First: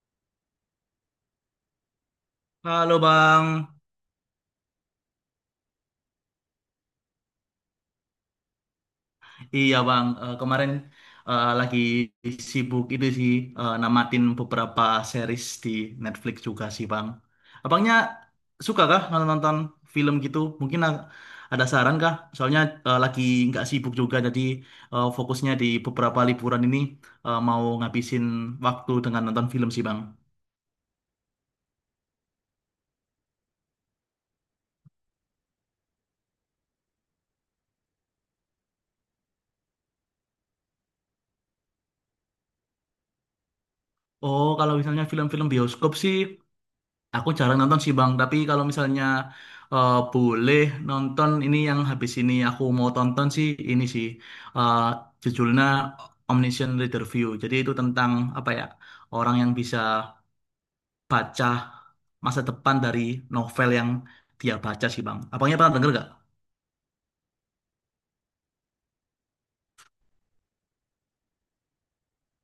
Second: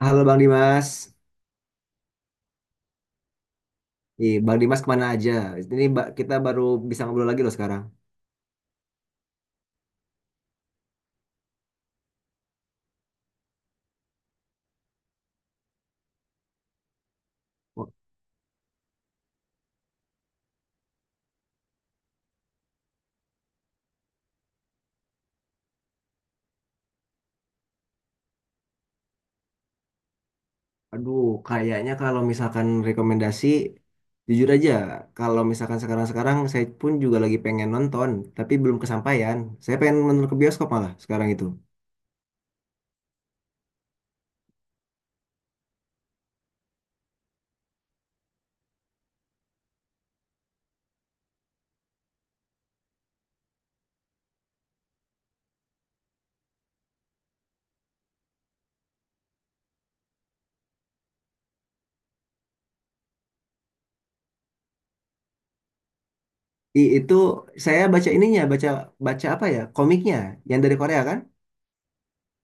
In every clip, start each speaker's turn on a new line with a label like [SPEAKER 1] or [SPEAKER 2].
[SPEAKER 1] Halo Bang Dimas.
[SPEAKER 2] Halo Bang.
[SPEAKER 1] Ih, Bang Dimas kemana aja? Ini kita baru bisa ngobrol lagi loh sekarang.
[SPEAKER 2] Iya Bang, kemarin lagi sibuk itu sih, namatin beberapa series di Netflix juga sih Bang.
[SPEAKER 1] Wah.
[SPEAKER 2] Abangnya suka kah nonton film gitu? Mungkin ada saran kah? Soalnya lagi nggak sibuk juga, jadi fokusnya di beberapa liburan ini, mau ngabisin waktu dengan nonton film sih Bang.
[SPEAKER 1] Aduh, kayaknya kalau misalkan rekomendasi, jujur aja, kalau misalkan sekarang-sekarang saya pun juga lagi pengen nonton, tapi belum kesampaian. Saya pengen nonton ke bioskop malah sekarang itu.
[SPEAKER 2] Oh, kalau misalnya film-film bioskop sih, aku jarang nonton sih Bang, tapi kalau misalnya boleh nonton ini yang habis ini aku mau tonton sih ini sih, eh, judulnya Omniscient Reader View. Jadi itu tentang apa ya, orang yang bisa baca masa depan dari novel yang dia baca sih Bang. Abangnya pernah denger gak?
[SPEAKER 1] Itu saya baca ininya, baca baca apa ya? Komiknya yang dari Korea kan?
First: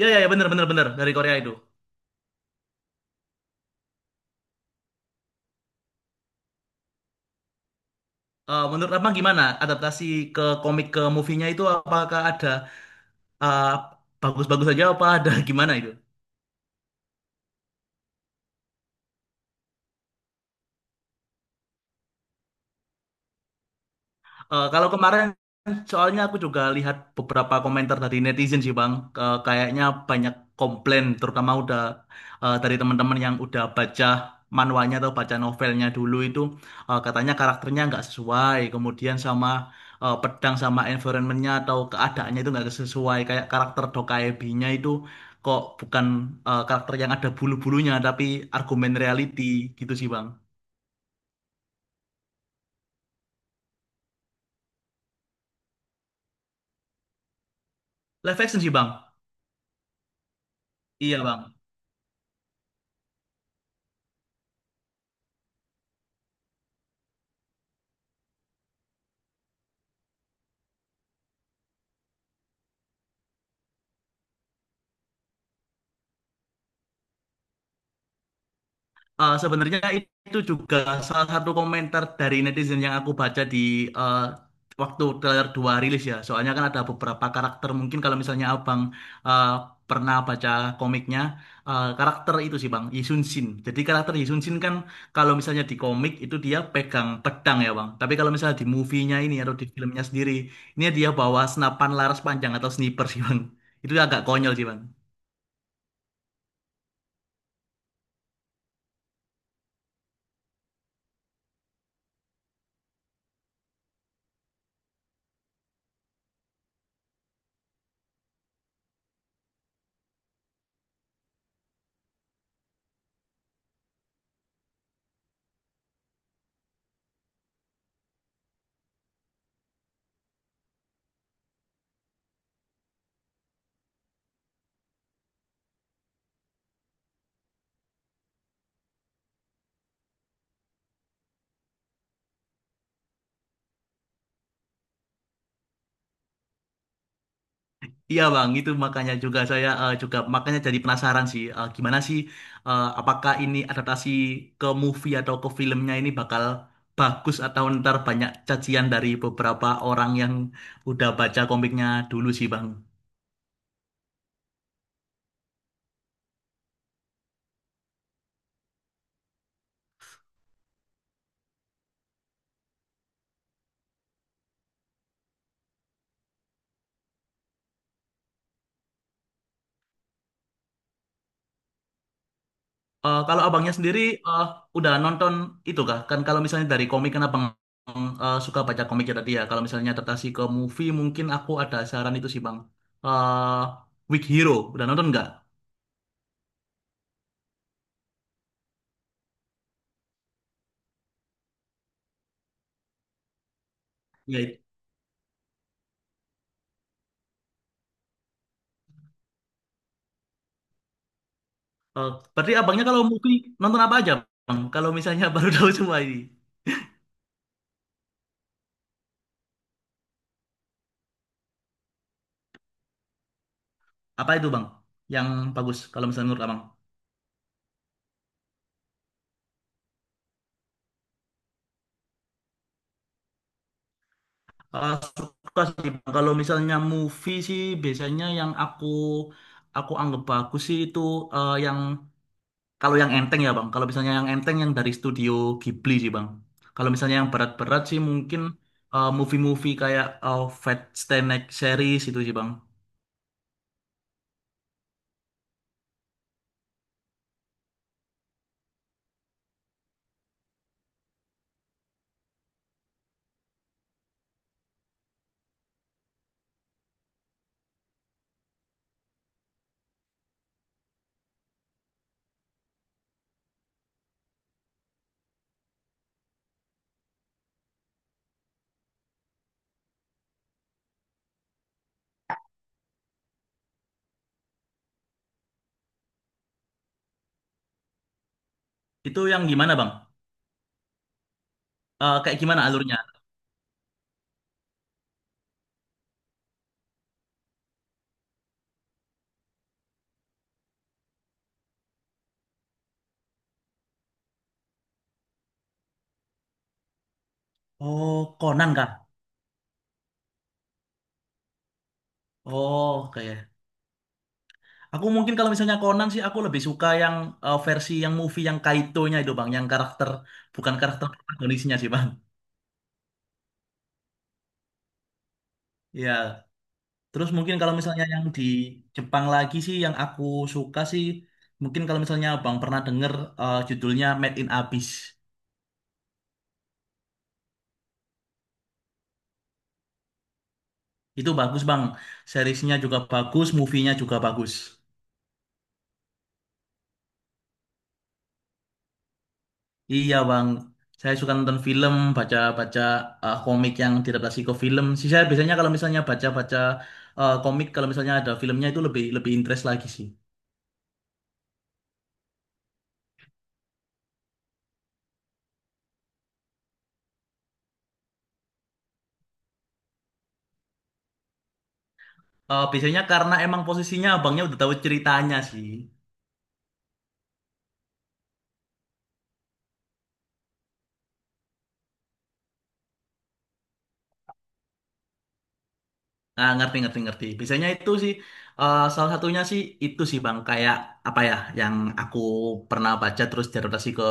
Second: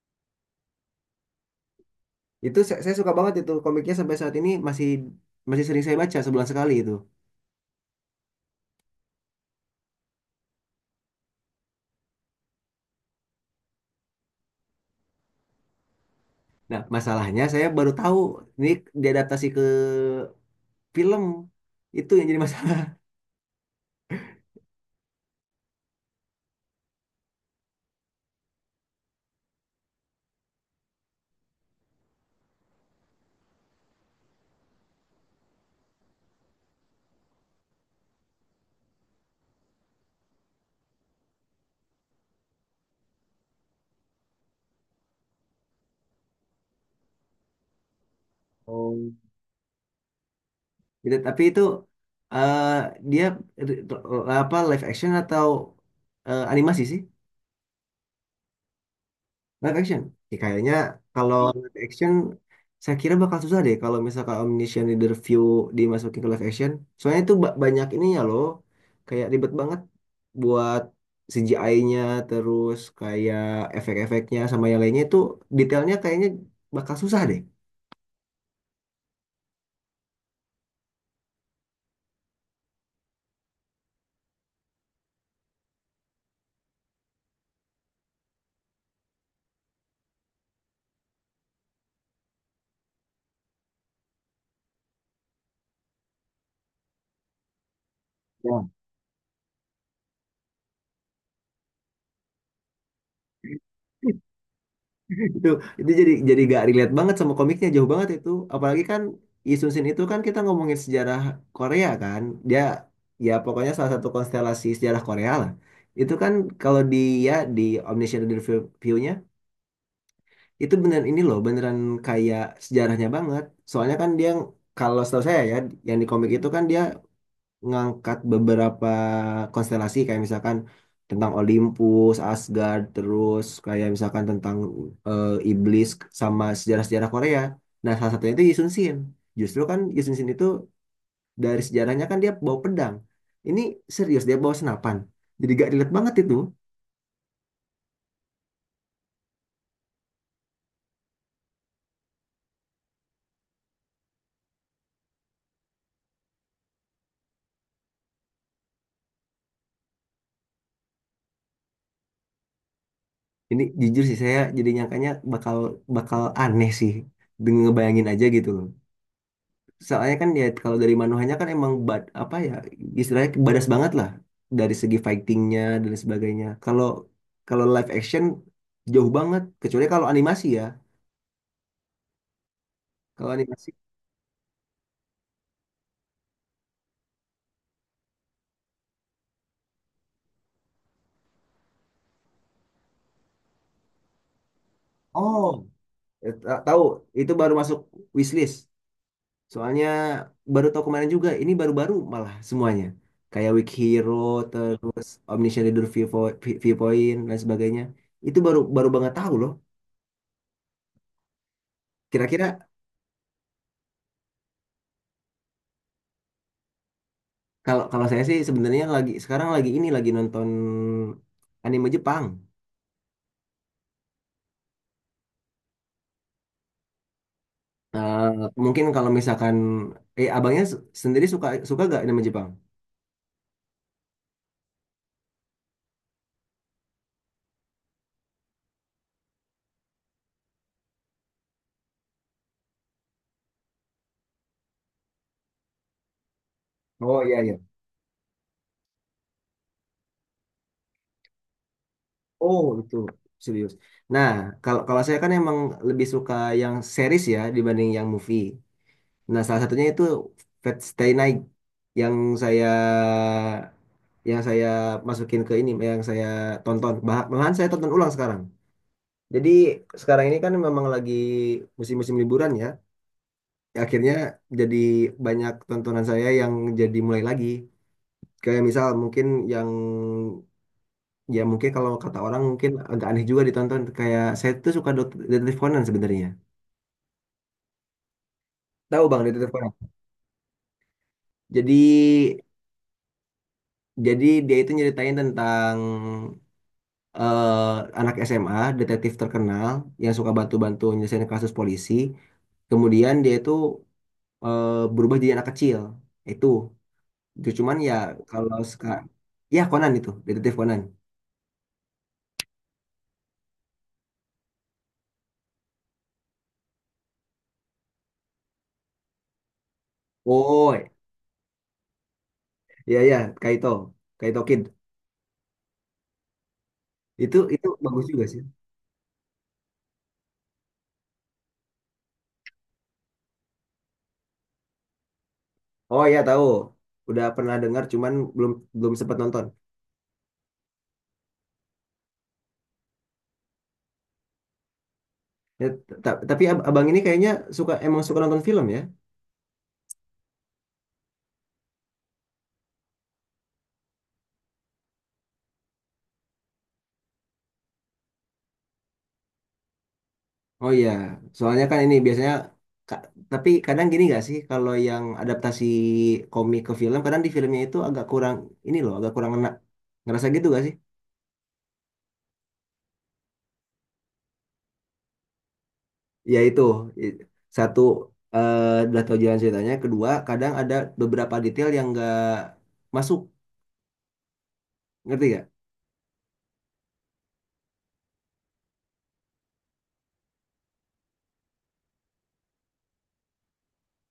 [SPEAKER 2] Ya, ya, ya, bener, bener, bener, dari Korea itu.
[SPEAKER 1] Itu saya suka banget itu komiknya, sampai saat ini masih masih sering saya baca sebulan sekali itu.
[SPEAKER 2] Menurut Abang gimana adaptasi ke komik ke movie-nya itu, apakah ada eh, bagus-bagus aja apa ada gimana itu?
[SPEAKER 1] Nah, masalahnya saya baru tahu ini diadaptasi ke film, itu yang jadi masalah.
[SPEAKER 2] Kalau kemarin soalnya aku juga lihat beberapa komentar dari netizen sih Bang. Kayaknya banyak komplain, terutama udah dari teman-teman yang udah baca manualnya atau baca novelnya dulu itu, katanya karakternya nggak sesuai, kemudian sama pedang sama environmentnya atau keadaannya itu nggak sesuai, kayak karakter Dokkaebi-nya itu kok bukan karakter yang ada bulu-bulunya tapi argumen
[SPEAKER 1] Oh.
[SPEAKER 2] reality gitu sih Bang.
[SPEAKER 1] Gitu, tapi itu eh, dia r- apa, live action atau animasi sih?
[SPEAKER 2] Live action sih Bang.
[SPEAKER 1] Live action. Ya, kayaknya
[SPEAKER 2] Iya
[SPEAKER 1] kalau
[SPEAKER 2] Bang.
[SPEAKER 1] live action, saya kira bakal susah deh kalau misalkan Omniscient Reader View dimasukin ke live action, soalnya itu banyak ininya loh, kayak ribet banget buat CGI-nya, terus kayak efek-efeknya sama yang lainnya itu, detailnya kayaknya bakal susah deh.
[SPEAKER 2] Sebenarnya itu juga salah satu komentar dari netizen yang aku baca di eh, waktu trailer 2 rilis ya. Soalnya kan ada beberapa karakter, mungkin kalau misalnya Abang eh, pernah baca komiknya, karakter itu sih Bang, Yi Sun Sin. Jadi karakter Yi Sun Sin kan kalau misalnya di komik itu dia pegang pedang ya Bang. Tapi kalau misalnya di
[SPEAKER 1] Ya.
[SPEAKER 2] movie-nya ini atau di filmnya sendiri, ini dia bawa senapan laras panjang atau sniper sih Bang. Itu agak konyol sih Bang.
[SPEAKER 1] itu itu jadi gak relate banget sama komiknya, jauh banget itu. Apalagi kan Lee Sun Sin itu kan, kita ngomongin sejarah Korea kan. Dia, ya, pokoknya salah satu konstelasi sejarah Korea lah. Itu kan kalau di, ya, di Omniscient Review nya itu beneran ini loh, beneran kayak sejarahnya banget. Soalnya kan dia, kalau setahu saya ya, yang di komik itu kan dia ngangkat beberapa konstelasi, kayak misalkan tentang Olympus, Asgard, terus kayak misalkan tentang iblis, sama sejarah-sejarah Korea. Nah, salah satunya itu Yisun Shin. Justru kan Yisun Shin itu dari sejarahnya kan dia bawa pedang. Ini serius dia bawa senapan. Jadi gak relate banget itu.
[SPEAKER 2] Iya bang, itu makanya juga saya, juga makanya jadi penasaran sih, gimana sih, apakah ini adaptasi ke movie atau ke filmnya ini bakal bagus atau ntar banyak cacian dari beberapa orang yang udah baca komiknya dulu sih bang.
[SPEAKER 1] Ini jujur sih, saya jadi nyangkanya bakal bakal aneh sih. Dengan ngebayangin aja gitu loh. Soalnya kan ya, kalau dari Manohanya kan emang bad, apa ya istilahnya, badas banget lah dari segi fightingnya dan sebagainya. Kalau kalau live action jauh banget, kecuali kalau animasi ya. Kalau
[SPEAKER 2] Kalau
[SPEAKER 1] animasi.
[SPEAKER 2] abangnya sendiri eh, udah nonton itu kah? Kan kalau misalnya dari komik kan abang suka baca komik ya tadi ya. Kalau misalnya adaptasi ke movie mungkin aku ada saran itu sih bang. Eh Weak Hero udah nonton nggak?
[SPEAKER 1] Oh, tahu, itu baru masuk wishlist. Soalnya baru tahu kemarin juga, ini baru-baru malah semuanya, kayak Weak Hero,
[SPEAKER 2] Ya.
[SPEAKER 1] terus Omniscient Reader Viewpoint dan sebagainya. Itu baru baru banget tahu loh.
[SPEAKER 2] Oh,
[SPEAKER 1] Kira-kira.
[SPEAKER 2] berarti abangnya kalau movie nonton apa aja, Bang? Kalau misalnya baru tahu semua ini.
[SPEAKER 1] Kalau kalau saya sih sebenarnya lagi, sekarang lagi ini lagi nonton anime Jepang.
[SPEAKER 2] Apa itu, Bang? Yang bagus kalau misalnya menurut Abang.
[SPEAKER 1] Eh, Mungkin kalau misalkan, abangnya sendiri suka, gak anime Jepang?
[SPEAKER 2] Eh, Suka sih, Bang. Kalau misalnya movie sih biasanya yang aku anggap bagus sih itu, yang kalau yang enteng ya, Bang. Kalau misalnya yang enteng yang dari studio Ghibli sih, Bang. Kalau misalnya
[SPEAKER 1] Oh
[SPEAKER 2] yang
[SPEAKER 1] iya iya.
[SPEAKER 2] berat-berat sih mungkin movie-movie kayak Fat Stanek series itu sih, Bang.
[SPEAKER 1] Oh itu serius. Nah, kalau kalau saya kan emang lebih suka yang series ya, dibanding yang movie. Nah, salah satunya itu Fate Stay Night, yang saya saya masukin ke ini, yang saya tonton. Malahan saya tonton ulang sekarang. Jadi sekarang ini kan memang lagi musim-musim liburan ya. Akhirnya jadi banyak tontonan saya yang jadi mulai lagi, kayak misal mungkin yang, ya mungkin kalau kata orang mungkin agak aneh juga ditonton, kayak saya tuh suka detektif Conan sebenarnya. Tahu bang
[SPEAKER 2] Itu yang
[SPEAKER 1] detektif Conan?
[SPEAKER 2] gimana, Bang?
[SPEAKER 1] Jadi,
[SPEAKER 2] Kayak gimana alurnya?
[SPEAKER 1] dia itu nyeritain tentang anak SMA detektif terkenal yang suka bantu-bantu nyelesain kasus polisi, kemudian dia itu berubah jadi anak kecil itu. Itu cuman, ya
[SPEAKER 2] Oh,
[SPEAKER 1] kalau
[SPEAKER 2] Conan kah?
[SPEAKER 1] sekarang, ya Conan itu detektif Conan.
[SPEAKER 2] Oh, oke. Aku mungkin kalau misalnya Conan sih aku lebih suka yang versi yang movie yang Kaito-nya itu Bang, yang karakter
[SPEAKER 1] Oh
[SPEAKER 2] bukan karakter protagonisnya sih Bang.
[SPEAKER 1] iya iya, Kaito, Kaito Kid.
[SPEAKER 2] Iya. Terus
[SPEAKER 1] Itu
[SPEAKER 2] mungkin
[SPEAKER 1] itu
[SPEAKER 2] kalau
[SPEAKER 1] bagus
[SPEAKER 2] misalnya
[SPEAKER 1] juga
[SPEAKER 2] yang
[SPEAKER 1] sih.
[SPEAKER 2] di Jepang lagi sih yang aku suka sih, mungkin kalau misalnya Bang pernah denger judulnya Made in Abyss.
[SPEAKER 1] Oh iya tahu. Udah pernah dengar, cuman belum belum sempat nonton.
[SPEAKER 2] Itu bagus Bang. Seriesnya juga bagus, movie-nya juga bagus.
[SPEAKER 1] Ya, tapi abang ini kayaknya suka, emang suka nonton film ya?
[SPEAKER 2] Iya bang, saya suka nonton film, baca-baca komik yang diadaptasi ke film. Sih saya biasanya kalau misalnya baca-baca komik, kalau misalnya ada filmnya itu lebih lebih interest lagi sih.
[SPEAKER 1] Oh iya, soalnya kan ini biasanya ka- tapi kadang gini gak sih, kalau yang adaptasi komik ke film, kadang di filmnya itu agak kurang ini loh, agak kurang enak. Ngerasa gitu gak sih?
[SPEAKER 2] Biasanya karena emang posisinya abangnya udah tahu ceritanya sih.
[SPEAKER 1] Ya itu, I- satu, eh udah tahu jalan ceritanya, kedua kadang ada beberapa detail yang nggak masuk. Ngerti gak?
[SPEAKER 2] Ah, ngerti, ngerti, ngerti. Biasanya itu sih, salah satunya sih itu sih bang, kayak apa ya, yang aku pernah baca terus diadaptasi ke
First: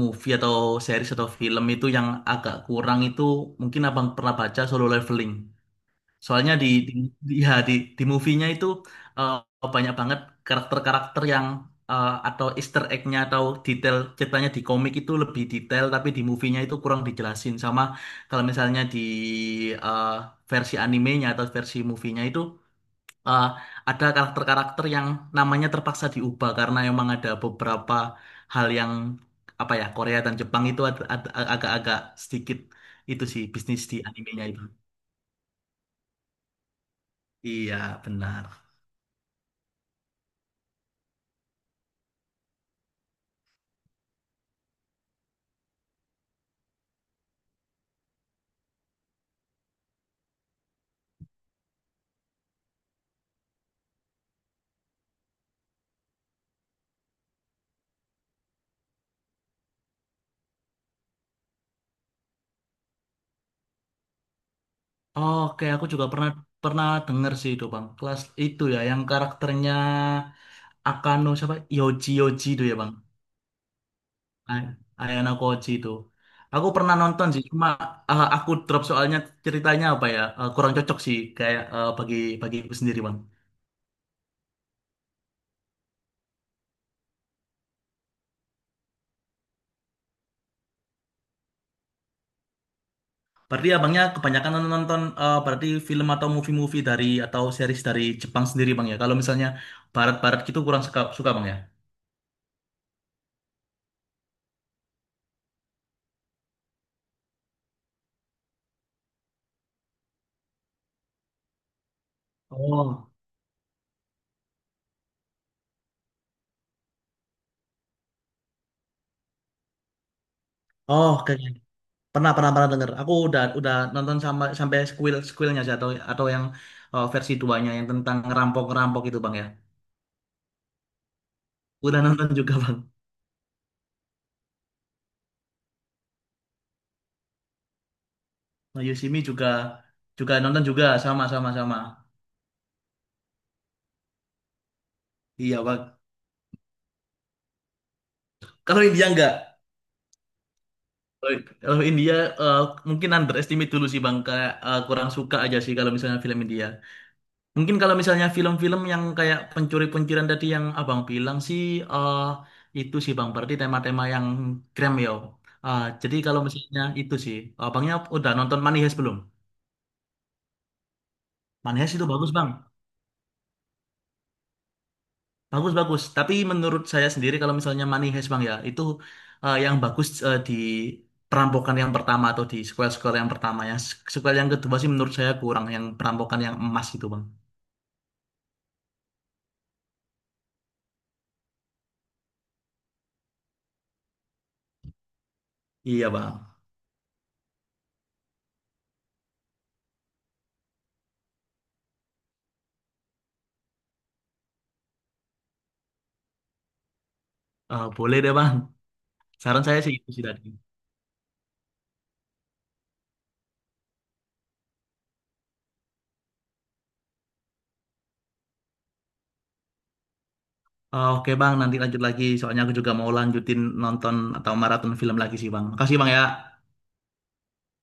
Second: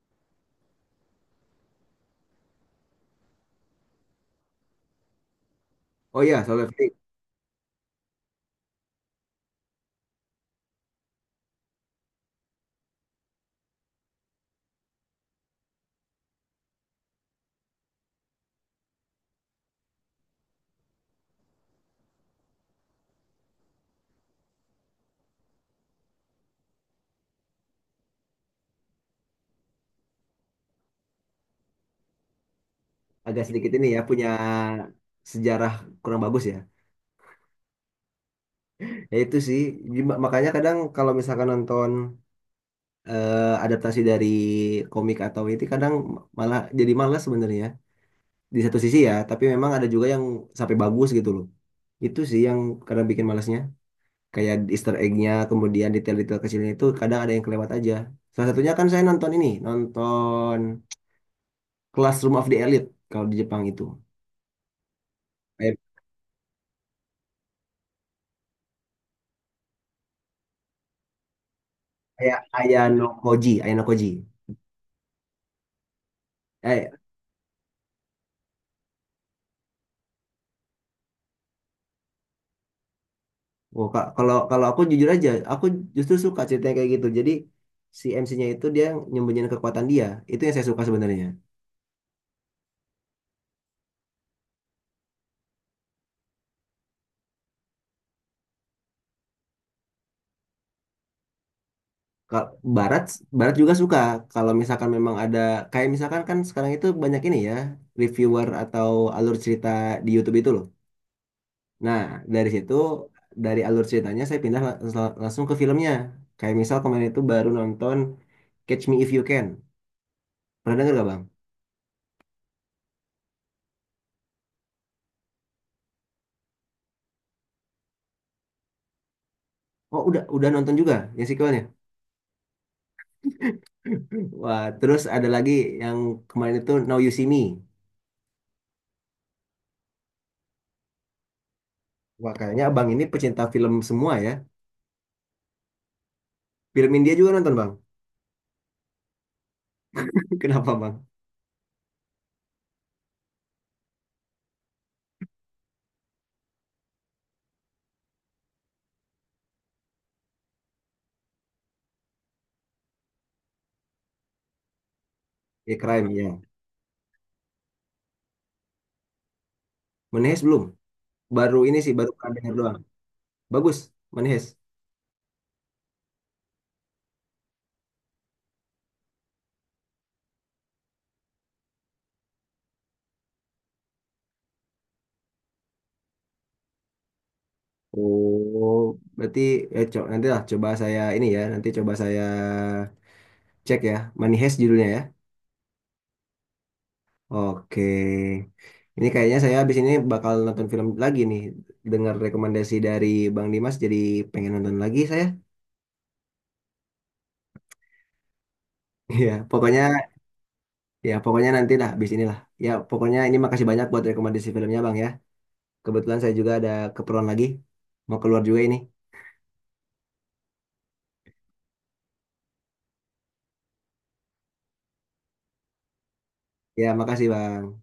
[SPEAKER 2] movie atau series atau film itu yang agak kurang itu, mungkin abang pernah baca Solo Leveling.
[SPEAKER 1] Oh iya,
[SPEAKER 2] Soalnya
[SPEAKER 1] Solo
[SPEAKER 2] di di
[SPEAKER 1] Leveling.
[SPEAKER 2] di, ya, di movie-nya itu, eh, banyak banget karakter-karakter yang, atau Easter egg-nya atau detail ceritanya di komik itu lebih detail tapi di movie-nya itu kurang dijelasin. Sama kalau misalnya di eh, versi animenya atau versi movie-nya itu, eh, ada karakter-karakter yang namanya terpaksa diubah karena emang ada beberapa hal yang, apa ya, Korea dan Jepang itu agak-agak sedikit itu sih
[SPEAKER 1] Agak sedikit
[SPEAKER 2] bisnis
[SPEAKER 1] ini
[SPEAKER 2] di
[SPEAKER 1] ya, punya
[SPEAKER 2] animenya itu.
[SPEAKER 1] sejarah kurang bagus ya.
[SPEAKER 2] Iya, benar.
[SPEAKER 1] Ya itu sih. Jadi makanya kadang kalau misalkan nonton adaptasi dari komik atau itu, kadang malah jadi malas sebenarnya di satu sisi ya. Tapi memang ada juga yang sampai bagus gitu loh. Itu sih yang kadang bikin malasnya. Kayak Easter egg-nya, kemudian detail-detail kecilnya itu, kadang ada yang kelewat aja. Salah satunya kan saya nonton Classroom of the Elite kalau di Jepang itu.
[SPEAKER 2] Oke,
[SPEAKER 1] Kayak
[SPEAKER 2] aku juga pernah pernah denger sih itu bang. Kelas itu ya, yang karakternya Akano siapa? Yoji
[SPEAKER 1] kayak
[SPEAKER 2] Yoji itu ya bang.
[SPEAKER 1] Ayano Koji, Ayano Koji.
[SPEAKER 2] Ay- Ayano Koji itu. Aku
[SPEAKER 1] Eh,
[SPEAKER 2] pernah nonton sih, cuma aku drop soalnya ceritanya apa ya, kurang cocok sih kayak, eh, bagi bagi sendiri bang.
[SPEAKER 1] oh, Kak, kalau kalau aku jujur aja, aku justru suka ceritanya kayak gitu. Jadi si MC-nya itu dia nyembunyiin kekuatan dia. Itu yang saya suka sebenarnya.
[SPEAKER 2] Berarti abangnya kebanyakan nonton, berarti film atau movie-movie dari, atau series dari Jepang sendiri bang ya. Kalau misalnya barat-barat gitu kurang suka suka bang ya.
[SPEAKER 1] Ka- Barat Barat juga suka. Kalau misalkan memang ada, kayak misalkan kan sekarang itu banyak ini ya, reviewer atau alur cerita di YouTube itu loh. Nah, dari situ,
[SPEAKER 2] Oh,
[SPEAKER 1] dari alur ceritanya saya pindah langsung ke filmnya. Kayak misal kemarin itu baru nonton Catch Me If You Can. Pernah denger gak,
[SPEAKER 2] oh,
[SPEAKER 1] Bang?
[SPEAKER 2] oke. Pernah, pernah, pernah denger. Aku udah nonton sama, sampai squealnya sih atau yang versi duanya yang tentang ngerampok ngerampok itu bang ya.
[SPEAKER 1] Oh, udah nonton juga yang sequelnya.
[SPEAKER 2] Udah nonton juga bang.
[SPEAKER 1] Wah, terus ada lagi yang kemarin itu Now You See Me.
[SPEAKER 2] Nah, Yoshimi juga juga nonton juga, sama, sama, sama.
[SPEAKER 1] Wah, kayaknya abang ini pecinta film semua ya.
[SPEAKER 2] Iya bang.
[SPEAKER 1] Film India juga nonton bang?
[SPEAKER 2] Kalau India enggak.
[SPEAKER 1] Kenapa bang?
[SPEAKER 2] Kalau kalau India, eh, mungkin underestimate dulu sih bang. Kayak, eh, kurang suka aja sih kalau misalnya film India. Mungkin kalau misalnya film-film yang kayak pencuri-pencurian tadi yang abang bilang sih, eh itu sih bang, berarti tema-tema yang krem ya.
[SPEAKER 1] Ya crime
[SPEAKER 2] Jadi kalau
[SPEAKER 1] ya.
[SPEAKER 2] misalnya itu sih, abangnya udah nonton Money Heist belum?
[SPEAKER 1] Menehes belum. Baru ini
[SPEAKER 2] Money
[SPEAKER 1] sih,
[SPEAKER 2] Heist itu
[SPEAKER 1] baru
[SPEAKER 2] bagus
[SPEAKER 1] pernah
[SPEAKER 2] bang,
[SPEAKER 1] dengar doang. Bagus, Menehes.
[SPEAKER 2] bagus-bagus. Tapi menurut saya sendiri kalau misalnya Money Heist bang ya, itu yang bagus di perampokan yang pertama atau di sequel-sequel yang pertama, ya. Sequel yang kedua sih menurut saya kurang, yang perampokan yang emas itu bang.
[SPEAKER 1] Oh, berarti, ya, nanti lah coba saya ini ya. Nanti coba saya cek ya. Menehes judulnya ya.
[SPEAKER 2] Iya bang.
[SPEAKER 1] Oke. Ini kayaknya saya habis ini bakal nonton film lagi nih. Dengar rekomendasi dari Bang Dimas jadi pengen nonton lagi saya.
[SPEAKER 2] Boleh deh bang.
[SPEAKER 1] Iya,
[SPEAKER 2] Saran saya
[SPEAKER 1] pokoknya.
[SPEAKER 2] sih itu sih tadi.
[SPEAKER 1] Ya, pokoknya nanti lah, habis inilah. Ya, pokoknya ini makasih banyak buat rekomendasi filmnya, Bang ya. Kebetulan saya juga ada keperluan lagi. Mau keluar juga ini.
[SPEAKER 2] Oh, oke bang, nanti lanjut lagi. Soalnya aku juga mau lanjutin nonton atau maraton film lagi sih bang. Makasih bang ya.
[SPEAKER 1] Ya, makasih, Bang.